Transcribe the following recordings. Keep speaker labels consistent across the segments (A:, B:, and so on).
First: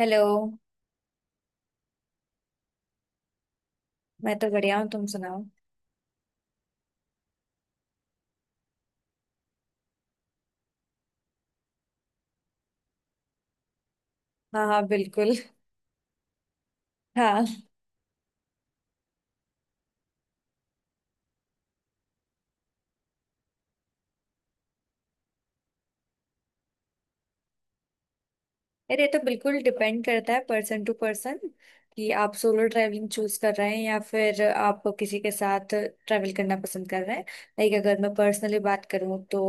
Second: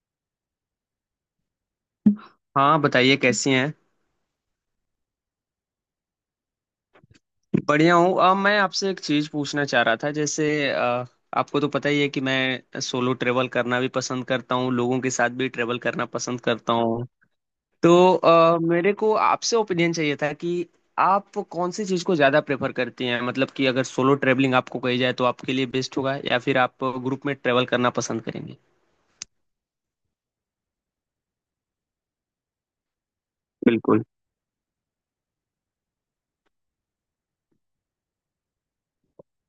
A: Hello.
B: हाँ बताइए कैसी हैं।
A: मैं तो बढ़िया हूँ, तुम सुनाओ।
B: बढ़िया हूँ। अब मैं आपसे एक चीज़ पूछना चाह रहा था जैसे अ, आपको तो पता ही है कि मैं सोलो ट्रेवल करना भी पसंद करता
A: हाँ
B: हूँ,
A: हाँ
B: लोगों के साथ
A: बिल्कुल।
B: भी ट्रेवल करना पसंद करता हूँ।
A: हाँ।
B: तो मेरे को आपसे ओपिनियन चाहिए था कि आप कौन सी चीज़ को ज़्यादा प्रेफर करती हैं, मतलब कि अगर सोलो ट्रेवलिंग आपको कही जाए तो आपके लिए बेस्ट होगा या फिर आप ग्रुप में ट्रेवल करना पसंद करेंगे।
A: अरे ये तो बिल्कुल डिपेंड करता है पर्सन टू पर्सन, कि आप सोलो ट्रैवलिंग चूज कर रहे हैं या
B: बिल्कुल।
A: फिर आप किसी के साथ ट्रैवल करना पसंद कर रहे हैं। लाइक अगर मैं पर्सनली बात करूँ तो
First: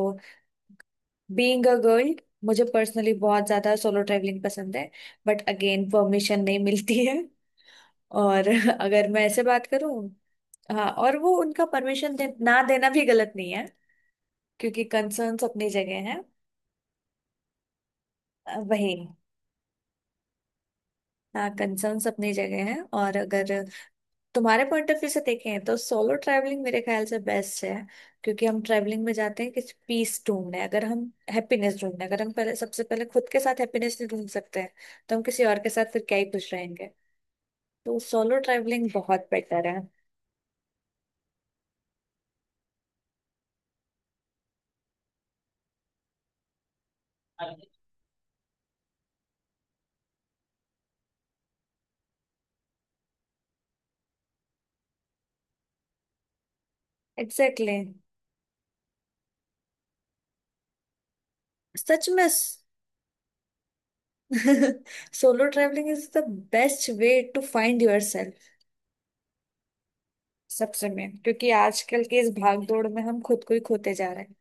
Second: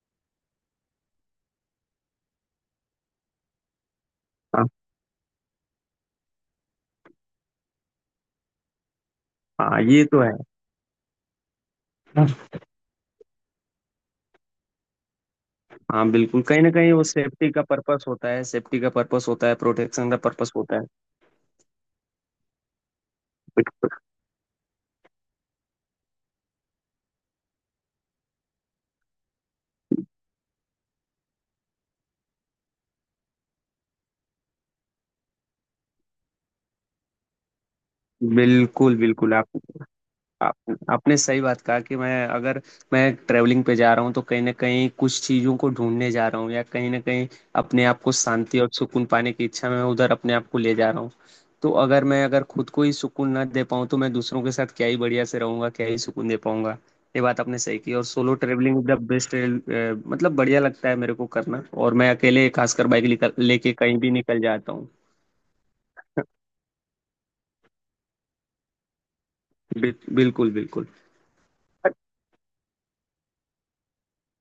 A: बीइंग अ गर्ल मुझे पर्सनली बहुत ज्यादा सोलो ट्रैवलिंग
B: हाँ
A: पसंद है। बट अगेन परमिशन नहीं मिलती है। और अगर मैं ऐसे बात
B: हाँ,
A: करूँ,
B: ये तो है।
A: हाँ और वो उनका परमिशन दे, ना देना भी गलत नहीं है, क्योंकि कंसर्न्स अपनी
B: हाँ
A: जगह है।
B: बिल्कुल, कहीं ना कहीं वो सेफ्टी का पर्पस होता है, सेफ्टी का
A: वही।
B: पर्पस होता है, प्रोटेक्शन का पर्पस होता है।
A: हाँ कंसर्न्स अपनी जगह है, और अगर तुम्हारे पॉइंट ऑफ व्यू से देखें तो सोलो ट्रैवलिंग मेरे ख्याल से बेस्ट है, क्योंकि हम ट्रैवलिंग में जाते हैं कि पीस ढूंढने, अगर हम हैप्पीनेस ढूंढने, अगर हम पहले सबसे पहले खुद के साथ हैप्पीनेस नहीं ढूंढ सकते हैं तो हम किसी और के साथ फिर क्या ही खुश रहेंगे। तो सोलो ट्रैवलिंग
B: बिल्कुल
A: बहुत
B: बिल्कुल। आप,
A: बेटर है।
B: आप आपने सही बात कहा कि मैं अगर मैं ट्रैवलिंग पे जा रहा हूँ तो कहीं ना कहीं कुछ चीज़ों को ढूंढने जा रहा हूँ, या कहीं ना कहीं अपने आप को शांति और सुकून पाने की इच्छा में उधर अपने आप को ले जा रहा हूँ। तो अगर मैं अगर खुद को ही सुकून ना दे पाऊँ तो मैं दूसरों के साथ क्या ही बढ़िया से रहूंगा, क्या ही सुकून दे पाऊंगा। ये बात आपने
A: एग्जैक्टली
B: सही
A: exactly।
B: की, और सोलो ट्रैवलिंग द बेस्ट। मतलब बढ़िया लगता है मेरे को करना, और
A: सच
B: मैं
A: में
B: अकेले खासकर बाइक लेके कहीं भी निकल जाता हूँ।
A: Solo travelling is the best way to find your self.
B: Bill- बिल्कुल बिल्कुल
A: सबसे में, क्योंकि आजकल के इस भाग दौड़ में हम खुद को ही खोते जा रहे हैं।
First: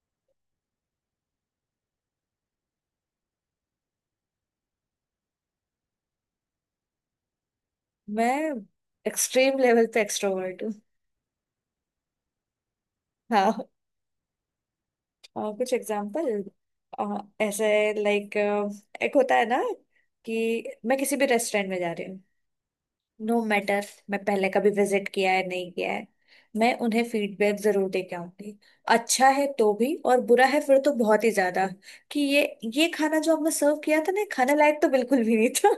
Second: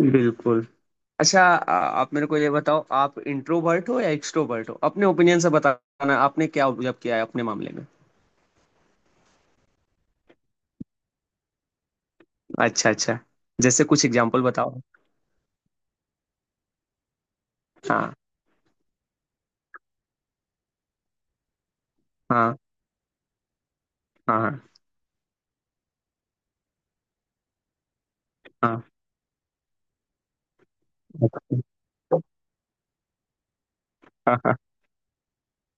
B: बिल्कुल अच्छा आप मेरे को ये बताओ, आप इंट्रोवर्ट हो या एक्सट्रोवर्ट हो? अपने ओपिनियन से बताना, आपने क्या ऑब्जर्व किया है अपने मामले में।
A: मैं एक्सट्रीम लेवल पे एक्सट्रोवर्ट हूँ।
B: अच्छा अच्छा।
A: हाँ।
B: जैसे कुछ एग्जांपल बताओ।
A: कुछ एग्जांपल ऐसे।
B: हाँ।
A: लाइक एक होता है ना कि मैं किसी भी रेस्टोरेंट में जा रही हूँ,
B: हाँ।
A: नो मैटर मैं पहले
B: हाँ।
A: कभी विजिट किया है नहीं किया है, मैं उन्हें फीडबैक जरूर दे के आऊंगी।
B: हाँ।
A: अच्छा है तो भी, और बुरा है फिर तो बहुत ही ज्यादा, कि ये खाना जो आपने सर्व किया था ना ये
B: हाँ।
A: खाने
B: हाँ।
A: लायक तो बिल्कुल भी नहीं था।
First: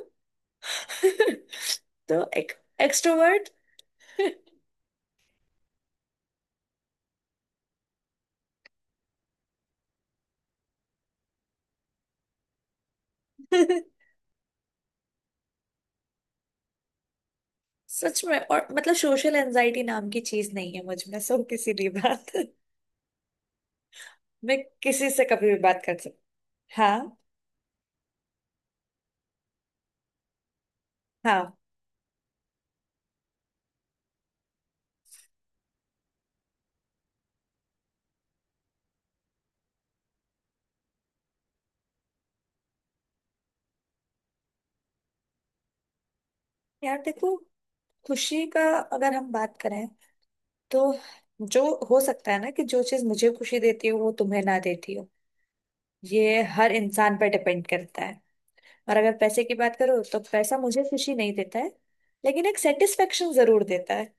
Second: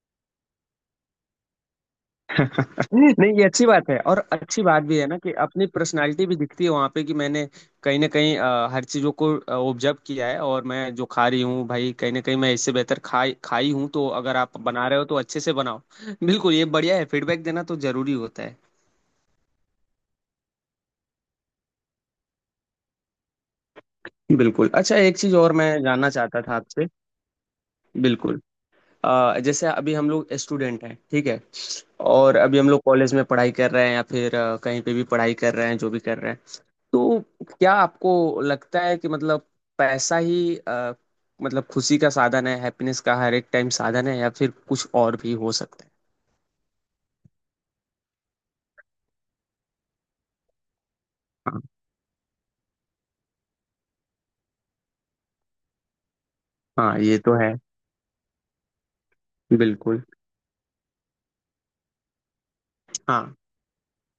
A: तो एक
B: नहीं, ये
A: एक्सट्रोवर्ट।
B: अच्छी बात है, और अच्छी बात भी है ना कि अपनी पर्सनालिटी भी दिखती है वहां पे कि मैंने कहीं ना कहीं हर चीजों को ऑब्जर्व किया है, और मैं जो खा रही हूँ भाई, कहीं ना कहीं मैं इससे बेहतर खाई खाई हूँ, तो अगर आप बना रहे हो तो अच्छे से बनाओ। बिल्कुल ये बढ़िया है, फीडबैक देना तो जरूरी
A: सच में,
B: होता है।
A: और मतलब सोशल एंजाइटी नाम की चीज नहीं है मुझ में, सो किसी भी बात। मैं
B: बिल्कुल। अच्छा
A: किसी
B: एक
A: से
B: चीज
A: कभी
B: और
A: भी
B: मैं
A: बात कर
B: जानना
A: सकती।
B: चाहता था आपसे।
A: हाँ
B: बिल्कुल। जैसे अभी हम लोग स्टूडेंट हैं ठीक है,
A: हाँ।
B: और अभी हम लोग कॉलेज में पढ़ाई कर रहे हैं या फिर कहीं पे भी पढ़ाई कर रहे हैं, जो भी कर रहे हैं, तो क्या आपको लगता है कि मतलब पैसा ही मतलब खुशी का साधन है, हैप्पीनेस का हर एक टाइम साधन है, या फिर कुछ और भी हो सकता है?
A: यार देखो खुशी का अगर हम बात करें तो
B: हाँ
A: जो, हो सकता है ना कि जो चीज मुझे खुशी देती हो वो तुम्हें ना देती हो। ये हर
B: हाँ,
A: इंसान
B: ये
A: पर
B: तो है।
A: डिपेंड करता है। और अगर पैसे की बात करो
B: बिल्कुल।
A: तो पैसा मुझे खुशी नहीं देता है, लेकिन एक सेटिस्फेक्शन
B: हाँ
A: जरूर देता है।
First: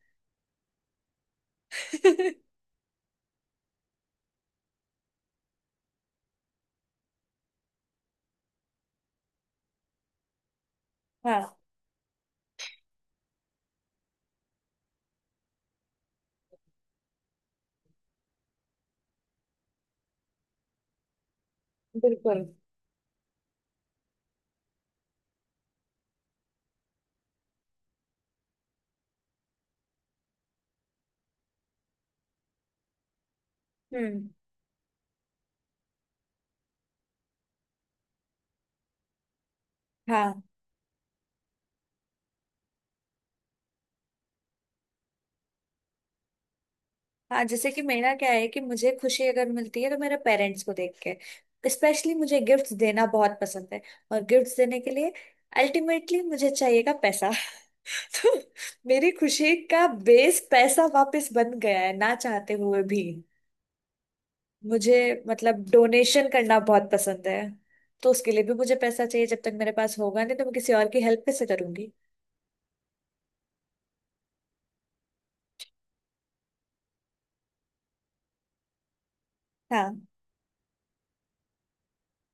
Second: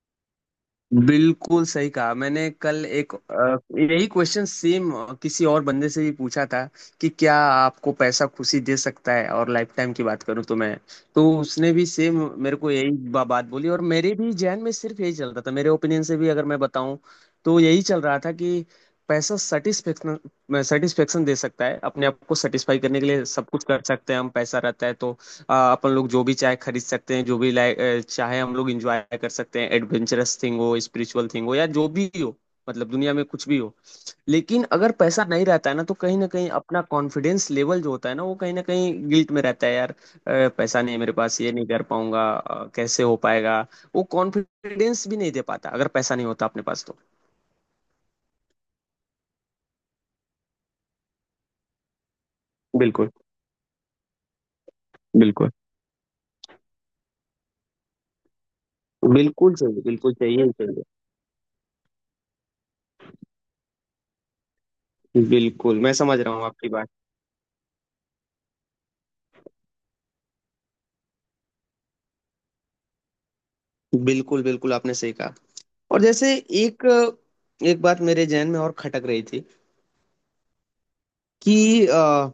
B: बिल्कुल सही कहा। मैंने कल एक यही क्वेश्चन सेम किसी और बंदे से भी पूछा था कि क्या आपको पैसा खुशी दे सकता है, और लाइफ टाइम की बात करूं तो मैं, तो
A: हाँ
B: उसने भी सेम मेरे को यही बात बोली, और मेरे भी जहन में सिर्फ यही चल रहा था। मेरे ओपिनियन से भी अगर मैं बताऊं तो यही चल रहा था कि पैसा सेटिस्फेक्शन, सेटिस्फेक्शन दे सकता है। अपने आप को
A: बिल्कुल।
B: सेटिस्फाई करने के लिए सब कुछ कर सकते हैं हम, पैसा रहता है तो अपन लोग जो भी चाहे खरीद सकते हैं, जो भी लाइक चाहे हम लोग इंजॉय कर सकते हैं, एडवेंचरस थिंग हो, स्पिरिचुअल थिंग हो, या जो भी हो, मतलब दुनिया में कुछ भी हो।
A: हम्म।
B: लेकिन अगर पैसा नहीं रहता है ना, तो कहीं ना कहीं अपना कॉन्फिडेंस लेवल जो होता है ना, वो कहीं ना कहीं गिल्ट में रहता है यार,
A: हाँ
B: पैसा नहीं है मेरे पास, ये नहीं कर पाऊंगा, कैसे हो पाएगा। वो कॉन्फिडेंस भी नहीं दे पाता अगर पैसा नहीं होता अपने पास तो।
A: हाँ जैसे कि मेरा क्या है कि मुझे खुशी अगर मिलती है तो मेरे पेरेंट्स को देख के, स्पेशली मुझे गिफ्ट्स देना
B: बिल्कुल
A: बहुत पसंद है, और गिफ्ट्स देने के लिए
B: बिल्कुल।
A: अल्टीमेटली मुझे चाहिएगा पैसा। तो मेरी
B: बिल्कुल
A: खुशी
B: चाहिए,
A: का
B: बिल्कुल चाहिए
A: बेस
B: ही चाहिए।
A: पैसा वापस बन गया है, ना चाहते हुए भी। मुझे मतलब
B: बिल्कुल मैं समझ
A: डोनेशन
B: रहा हूँ
A: करना
B: आपकी बात।
A: बहुत पसंद है, तो उसके लिए भी मुझे पैसा चाहिए। जब तक मेरे पास होगा नहीं तो मैं किसी और की हेल्प कैसे करूंगी।
B: बिल्कुल बिल्कुल आपने सही कहा। और जैसे एक एक बात मेरे जहन में और खटक रही थी
A: हाँ।
B: कि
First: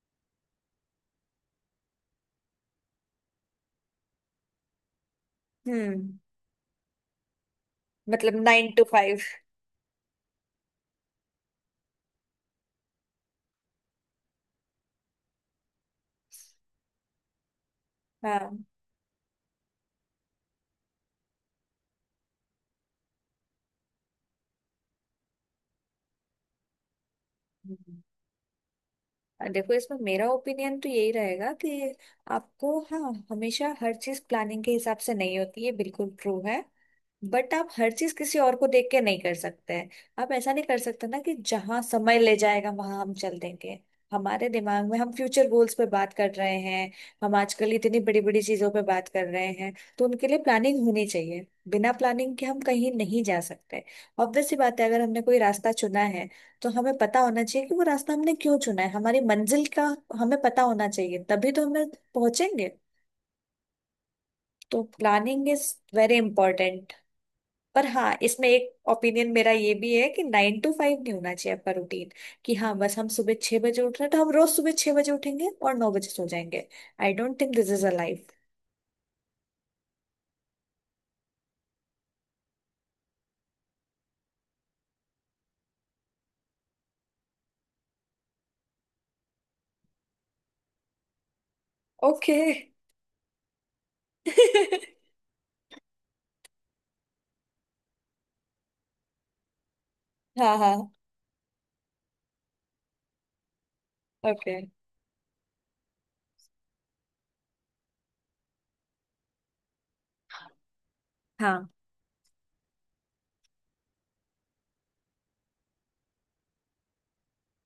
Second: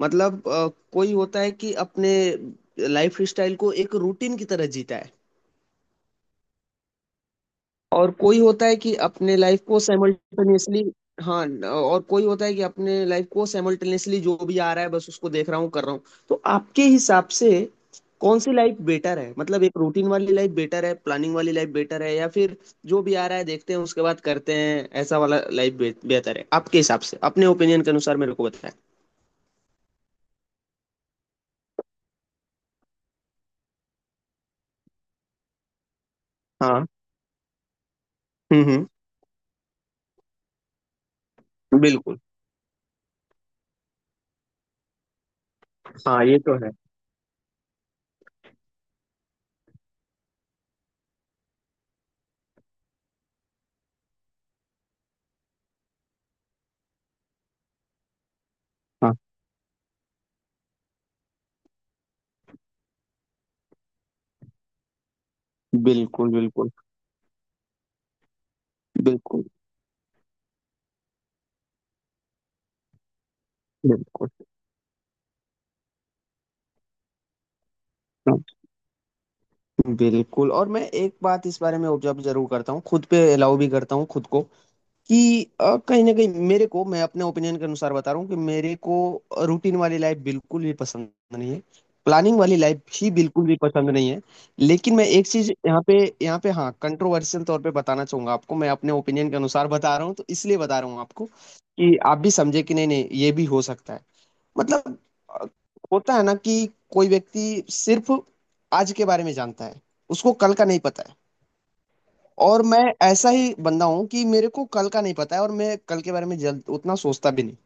B: मतलब कोई होता है कि अपने लाइफ स्टाइल को एक रूटीन की तरह जीता है,
A: हम्म।
B: और
A: मतलब
B: कोई होता
A: नाइन
B: है
A: टू
B: कि
A: फाइव।
B: अपने लाइफ को साइमल्टेनियसली, और कोई होता है कि अपने लाइफ को साइमल्टेनियसली जो भी आ रहा है बस उसको देख रहा हूँ, कर रहा हूँ। तो आपके हिसाब से कौन
A: हाँ
B: सी लाइफ बेटर है, मतलब एक रूटीन वाली लाइफ बेटर है, प्लानिंग वाली लाइफ बेटर है, या फिर जो भी आ रहा है देखते हैं उसके बाद करते हैं ऐसा वाला लाइफ बेहतर है आपके हिसाब से? अपने ओपिनियन के अनुसार मेरे को बताएं।
A: देखो इसमें मेरा ओपिनियन तो यही रहेगा कि आपको, हाँ हमेशा हर चीज प्लानिंग के हिसाब से नहीं होती है, बिल्कुल ट्रू है,
B: हाँ।
A: बट आप हर चीज किसी और को
B: हम्म।
A: देख के नहीं कर सकते हैं। आप ऐसा नहीं कर सकते ना कि जहां समय
B: बिल्कुल।
A: ले जाएगा वहां हम चल देंगे। हमारे दिमाग में हम फ्यूचर गोल्स पे बात
B: हाँ
A: कर
B: ये तो
A: रहे
B: है।
A: हैं। हम आजकल इतनी बड़ी बड़ी चीजों पे बात कर रहे हैं, तो उनके लिए प्लानिंग होनी चाहिए। बिना प्लानिंग के हम कहीं नहीं जा सकते। ऑब्वियस सी बात है अगर हमने कोई रास्ता चुना है तो हमें पता होना चाहिए कि वो रास्ता हमने क्यों चुना है,
B: हाँ।
A: हमारी मंजिल का हमें पता होना चाहिए तभी तो हमें पहुंचेंगे। तो प्लानिंग इज वेरी
B: बिल्कुल बिल्कुल।
A: इंपॉर्टेंट। पर हाँ इसमें एक ओपिनियन
B: बिल्कुल।
A: मेरा ये भी है कि नाइन टू फाइव नहीं होना चाहिए आपका रूटीन, कि हाँ बस हम सुबह छह बजे उठ रहे हैं तो
B: बिल्कुल
A: हम रोज सुबह छह बजे उठेंगे और नौ बजे सो जाएंगे। I don't think this is a life.
B: बिल्कुल। और मैं एक बात इस बारे में ऑब्जर्व जरूर करता हूँ खुद पे, अलाउ भी करता हूँ खुद को कि कहीं ना कहीं मेरे को, मैं अपने ओपिनियन के अनुसार बता रहा हूँ कि मेरे को रूटीन वाली लाइफ बिल्कुल भी पसंद नहीं है,
A: ओके।
B: प्लानिंग वाली लाइफ ही बिल्कुल भी पसंद नहीं है। लेकिन मैं एक चीज यहाँ पे, यहाँ पे हाँ कंट्रोवर्शियल तौर पे बताना चाहूंगा आपको, मैं अपने ओपिनियन के अनुसार बता रहा हूँ तो
A: हाँ
B: इसलिए बता
A: हाँ।
B: रहा हूँ आपको कि आप भी समझे कि नहीं नहीं ये भी हो सकता है।
A: ओके।
B: मतलब अ, होता है ना कि कोई व्यक्ति सिर्फ आज के बारे में जानता है, उसको कल का नहीं पता है।
A: हाँ।
B: और मैं ऐसा ही बंदा हूँ कि मेरे को कल का नहीं पता है, और मैं कल के बारे में जल्द उतना सोचता भी नहीं।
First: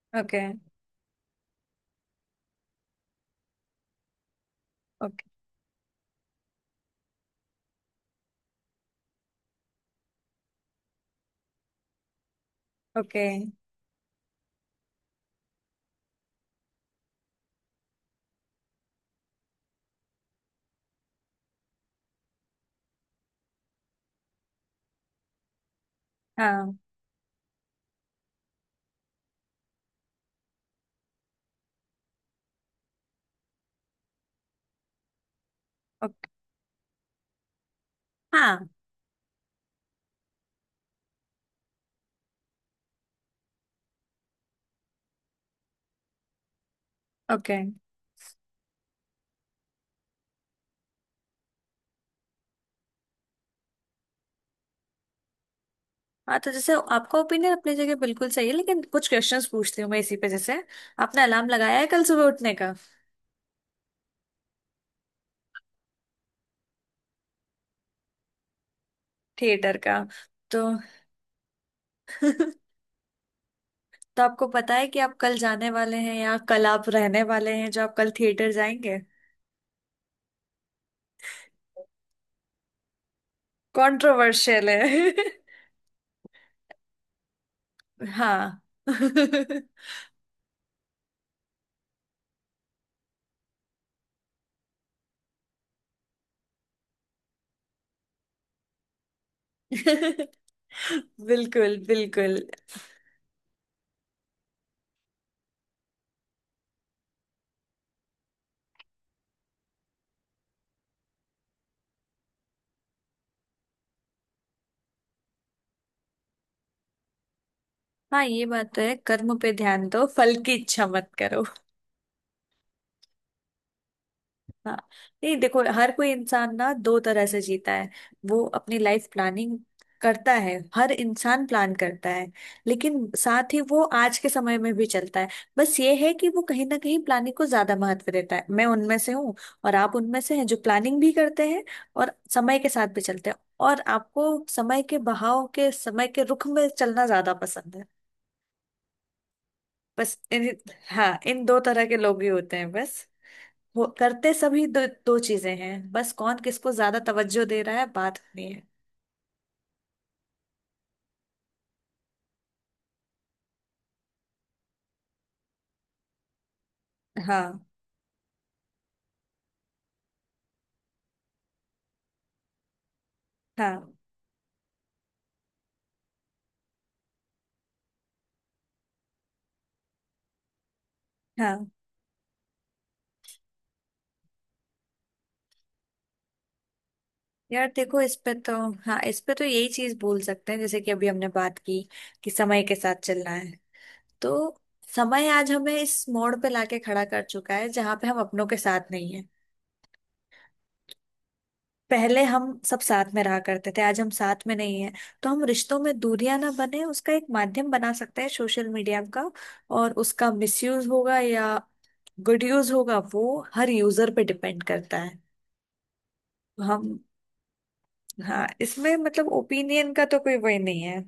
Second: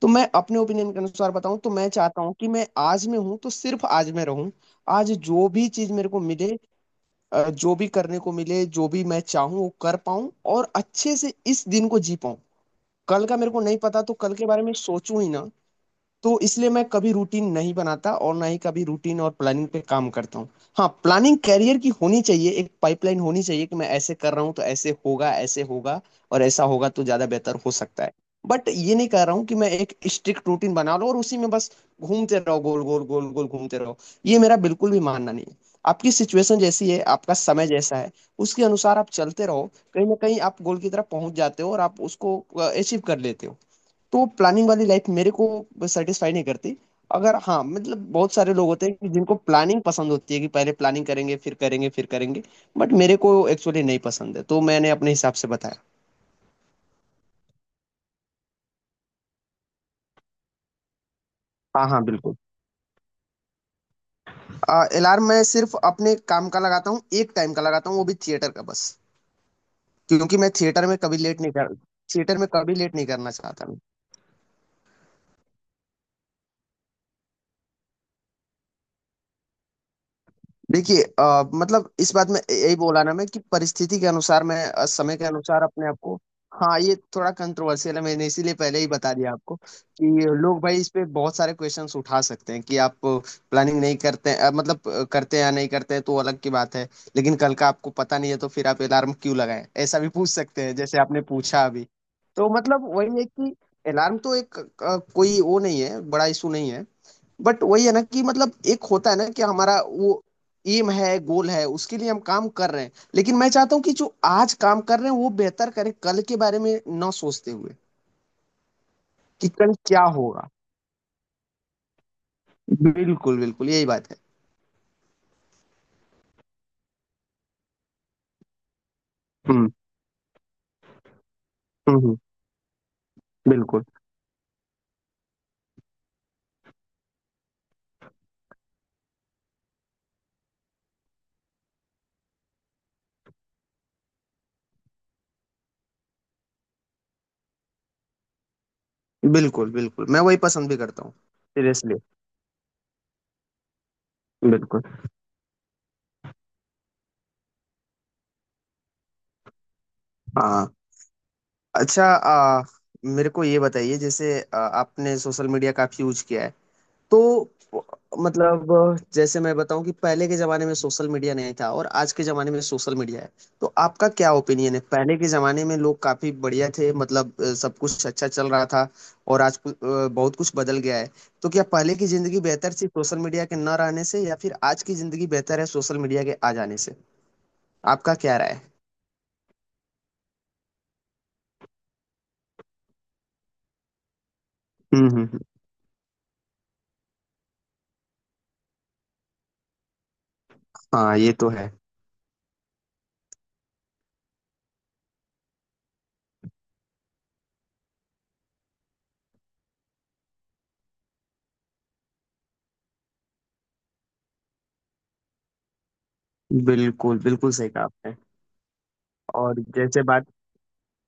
B: तो मैं
A: ओके।
B: अपने ओपिनियन के अनुसार बताऊं तो मैं चाहता हूं कि मैं आज में हूं तो सिर्फ आज में रहूं। आज
A: ओके।
B: जो भी चीज मेरे को मिले, जो भी करने को मिले, जो भी मैं चाहूं वो कर पाऊं, और अच्छे से इस दिन को जी पाऊं।
A: ओके।
B: कल का मेरे को नहीं पता, तो कल के बारे में सोचूं ही ना। तो इसलिए मैं कभी रूटीन नहीं बनाता और ना ही कभी रूटीन और प्लानिंग पे काम करता हूँ। हाँ प्लानिंग कैरियर की होनी चाहिए, एक पाइपलाइन होनी चाहिए कि मैं ऐसे कर रहा हूँ तो ऐसे होगा, ऐसे होगा, और ऐसा
A: हाँ।
B: होगा तो ज्यादा बेहतर हो सकता है। बट ये नहीं कह रहा हूँ कि मैं एक स्ट्रिक्ट रूटीन बना लूँ और उसी में बस घूमते रहो, गोल गोल गोल गोल घूमते रहो, ये मेरा बिल्कुल भी मानना नहीं है। आपकी
A: ओके।
B: सिचुएशन जैसी है, आपका समय जैसा है, उसके
A: हाँ।
B: अनुसार आप चलते रहो, कहीं ना कहीं आप गोल की तरफ पहुंच जाते हो और आप उसको अचीव कर लेते हो। तो प्लानिंग वाली लाइफ मेरे को सेटिस्फाई नहीं करती। अगर
A: ओके।
B: हाँ मतलब बहुत सारे लोग होते हैं कि जिनको प्लानिंग पसंद होती है कि पहले प्लानिंग करेंगे, फिर करेंगे फिर करेंगे, बट मेरे को एक्चुअली नहीं पसंद है, तो मैंने अपने हिसाब से बताया।
A: हाँ तो जैसे आपका ओपिनियन अपनी जगह बिल्कुल सही है, लेकिन कुछ क्वेश्चंस पूछती हूँ मैं इसी पे, जैसे आपने अलार्म लगाया है
B: हाँ हाँ
A: कल सुबह
B: बिल्कुल।
A: उठने का।
B: अलार्म मैं सिर्फ अपने काम का लगाता हूँ, एक टाइम का लगाता हूँ, वो भी थिएटर का बस।
A: थिएटर का?
B: क्योंकि मैं
A: तो
B: थिएटर में कभी लेट नहीं कर, थिएटर में कभी लेट नहीं करना चाहता।
A: तो आपको पता है कि आप कल जाने वाले हैं या कल आप रहने वाले हैं, जो आप कल थिएटर जाएंगे।
B: देखिए मतलब इस बात में यही बोला ना मैं कि परिस्थिति के अनुसार मैं
A: कंट्रोवर्शियल है।
B: समय के अनुसार अपने आप को। हाँ ये थोड़ा कंट्रोवर्शियल है, मैंने इसीलिए
A: हाँ।
B: पहले ही बता दिया आपको कि लोग भाई इस पे बहुत सारे क्वेश्चंस उठा सकते हैं कि आप प्लानिंग नहीं करते हैं, मतलब करते हैं या नहीं करते हैं तो अलग की बात है। लेकिन कल का आपको पता नहीं है तो फिर आप अलार्म क्यों लगाएं, ऐसा भी पूछ सकते हैं जैसे आपने पूछा
A: बिल्कुल
B: अभी।
A: बिल्कुल।
B: तो मतलब वही है कि अलार्म तो एक कोई वो नहीं है, बड़ा इशू नहीं है। बट वही है ना कि मतलब एक होता है ना कि हमारा वो एम है, गोल है, उसके लिए हम काम कर रहे हैं, लेकिन मैं चाहता हूँ कि जो आज काम कर रहे हैं वो बेहतर करें, कल के बारे में ना सोचते हुए
A: हाँ ये बात तो है, कर्म
B: कि
A: पे
B: कल
A: ध्यान
B: क्या
A: दो फल
B: होगा।
A: की इच्छा मत करो।
B: बिल्कुल बिल्कुल यही बात है।
A: हाँ। नहीं देखो हर कोई इंसान ना दो तरह से जीता है। वो अपनी लाइफ प्लानिंग
B: हम्म
A: करता है, हर इंसान प्लान करता
B: हम्म।
A: है, लेकिन साथ ही वो
B: बिल्कुल।
A: आज के समय में भी चलता है। बस ये है कि वो कहीं ना कहीं प्लानिंग को ज्यादा महत्व देता है, मैं उनमें से हूँ। और आप उनमें से हैं जो प्लानिंग भी करते हैं और समय के साथ भी चलते हैं, और आपको समय के बहाव के, समय के रुख में चलना ज्यादा पसंद है।
B: बिल्कुल बिल्कुल
A: बस
B: मैं वही
A: इन,
B: पसंद भी करता हूँ
A: हाँ इन दो तरह
B: सीरियसली।
A: के लोग ही होते हैं बस। वो करते सभी
B: बिल्कुल।
A: दो, दो चीजें हैं बस, कौन किसको ज्यादा तवज्जो दे रहा है बात होनी है।
B: हाँ। अच्छा मेरे को ये बताइए, जैसे आपने सोशल मीडिया काफी यूज किया है, तो
A: हाँ
B: मतलब जैसे मैं बताऊं कि पहले के जमाने में सोशल मीडिया नहीं था और आज के जमाने में सोशल मीडिया है, तो
A: हाँ
B: आपका क्या ओपिनियन है? पहले के जमाने में लोग काफी बढ़िया थे, मतलब सब कुछ अच्छा चल रहा था, और आज बहुत कुछ बदल गया है। तो क्या
A: हाँ।
B: पहले की जिंदगी बेहतर थी सोशल मीडिया के न रहने से, या फिर आज की जिंदगी बेहतर है सोशल मीडिया के आ जाने से?
A: यार देखो
B: आपका
A: इस पे
B: क्या राय
A: तो,
B: है?
A: हाँ इस पे तो यही चीज बोल सकते हैं, जैसे कि अभी हमने बात की कि समय के साथ चलना है, तो
B: हम्म हम्म
A: समय
B: हम्म।
A: आज हमें इस मोड़ पे लाके खड़ा कर चुका है जहां पे हम अपनों के साथ नहीं है।
B: हाँ ये तो है।
A: पहले हम सब साथ में रहा करते थे, आज हम साथ में नहीं है। तो हम रिश्तों में दूरियां ना बने उसका एक माध्यम बना सकते हैं सोशल मीडिया का। और उसका मिसयूज होगा या गुड यूज होगा वो हर यूजर पे डिपेंड करता है। हम,
B: बिल्कुल बिल्कुल सही कहा आपने।
A: हाँ इसमें मतलब
B: और
A: ओपिनियन
B: जैसे
A: का तो
B: बात,
A: कोई वही नहीं है।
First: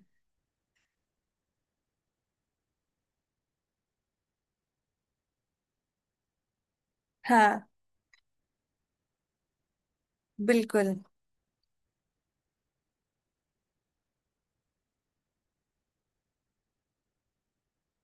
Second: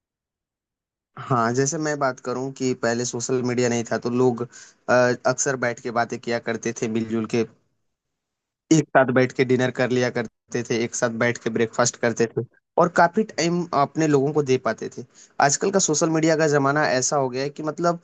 B: हाँ जैसे मैं बात करूं कि पहले सोशल मीडिया नहीं था तो लोग अक्सर बैठ के बातें किया करते थे मिलजुल के,
A: हाँ
B: एक साथ बैठ के डिनर कर लिया करते थे,
A: बिल्कुल।
B: एक साथ बैठ के ब्रेकफास्ट करते थे, और काफी टाइम अपने लोगों को दे पाते थे। आजकल का सोशल मीडिया का जमाना ऐसा हो गया है कि मतलब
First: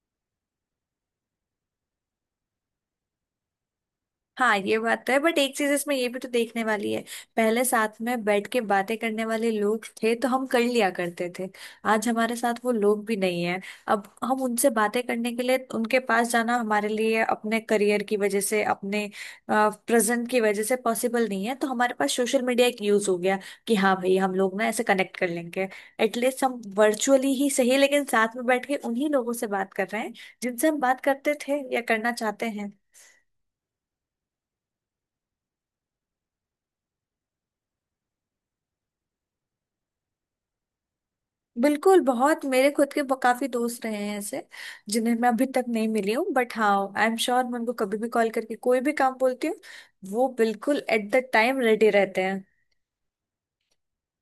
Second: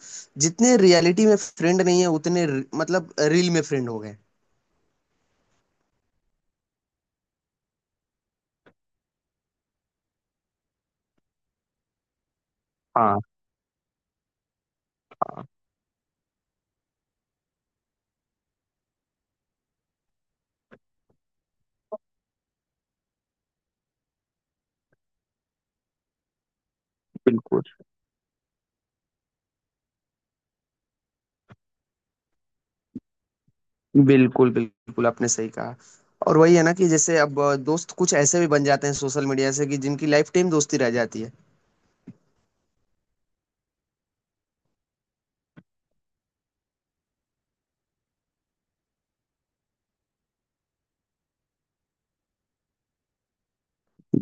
B: जितने रियलिटी में फ्रेंड नहीं है, उतने मतलब रील में फ्रेंड हो गए।
A: हाँ ये बात तो है, बट एक चीज इसमें ये भी तो देखने वाली है। पहले साथ में बैठ के बातें करने वाले लोग थे तो हम कर लिया करते थे, आज हमारे साथ वो लोग भी
B: हाँ।
A: नहीं है। अब हम उनसे बातें करने के
B: हाँ।
A: लिए उनके पास जाना हमारे लिए अपने करियर की वजह से, अपने प्रेजेंट की वजह से पॉसिबल नहीं है, तो हमारे पास सोशल मीडिया एक यूज हो गया, कि हाँ भाई हम लोग ना ऐसे कनेक्ट कर लेंगे, एटलीस्ट हम वर्चुअली ही
B: बिल्कुल
A: सही लेकिन साथ में बैठ के उन्हीं लोगों से बात कर रहे हैं जिनसे हम बात करते थे या करना चाहते हैं।
B: बिल्कुल बिल्कुल आपने सही कहा। और वही है ना कि जैसे अब दोस्त कुछ ऐसे भी बन जाते हैं सोशल मीडिया से कि जिनकी लाइफ टाइम दोस्ती रह जाती है।
A: बिल्कुल, बहुत मेरे खुद के काफी दोस्त रहे हैं ऐसे जिन्हें मैं अभी तक नहीं मिली हूँ, बट हाँ आई एम श्योर मैं उनको कभी भी कॉल करके कोई भी काम बोलती हूँ वो बिल्कुल एट द टाइम रेडी रहते हैं।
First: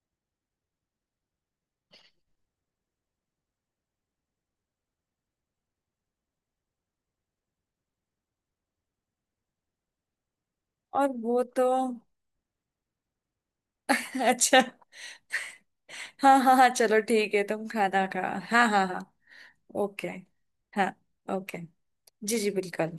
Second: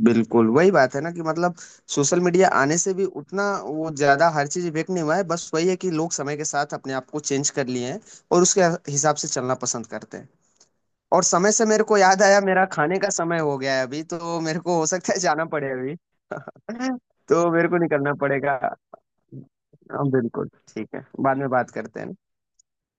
B: बिल्कुल। वही बात है ना कि मतलब सोशल मीडिया आने से भी उतना वो ज्यादा हर चीज इफेक्ट नहीं हुआ है, बस वही है कि लोग समय के साथ अपने आप को चेंज कर लिए हैं, और उसके हिसाब से चलना पसंद करते हैं।
A: और
B: और
A: वो
B: समय से
A: तो
B: मेरे को याद आया, मेरा खाने का समय हो गया है अभी, तो मेरे
A: अच्छा
B: को हो सकता है जाना पड़े अभी,
A: हाँ हाँ हाँ चलो ठीक है,
B: तो
A: तुम
B: मेरे को
A: खाना
B: निकलना
A: खा।
B: पड़ेगा।
A: हाँ हाँ हाँ।
B: हाँ,
A: ओके।
B: बिल्कुल।
A: हाँ।
B: ठीक है, बाद में
A: ओके।
B: बात करते हैं।
A: जी जी बिल्कुल।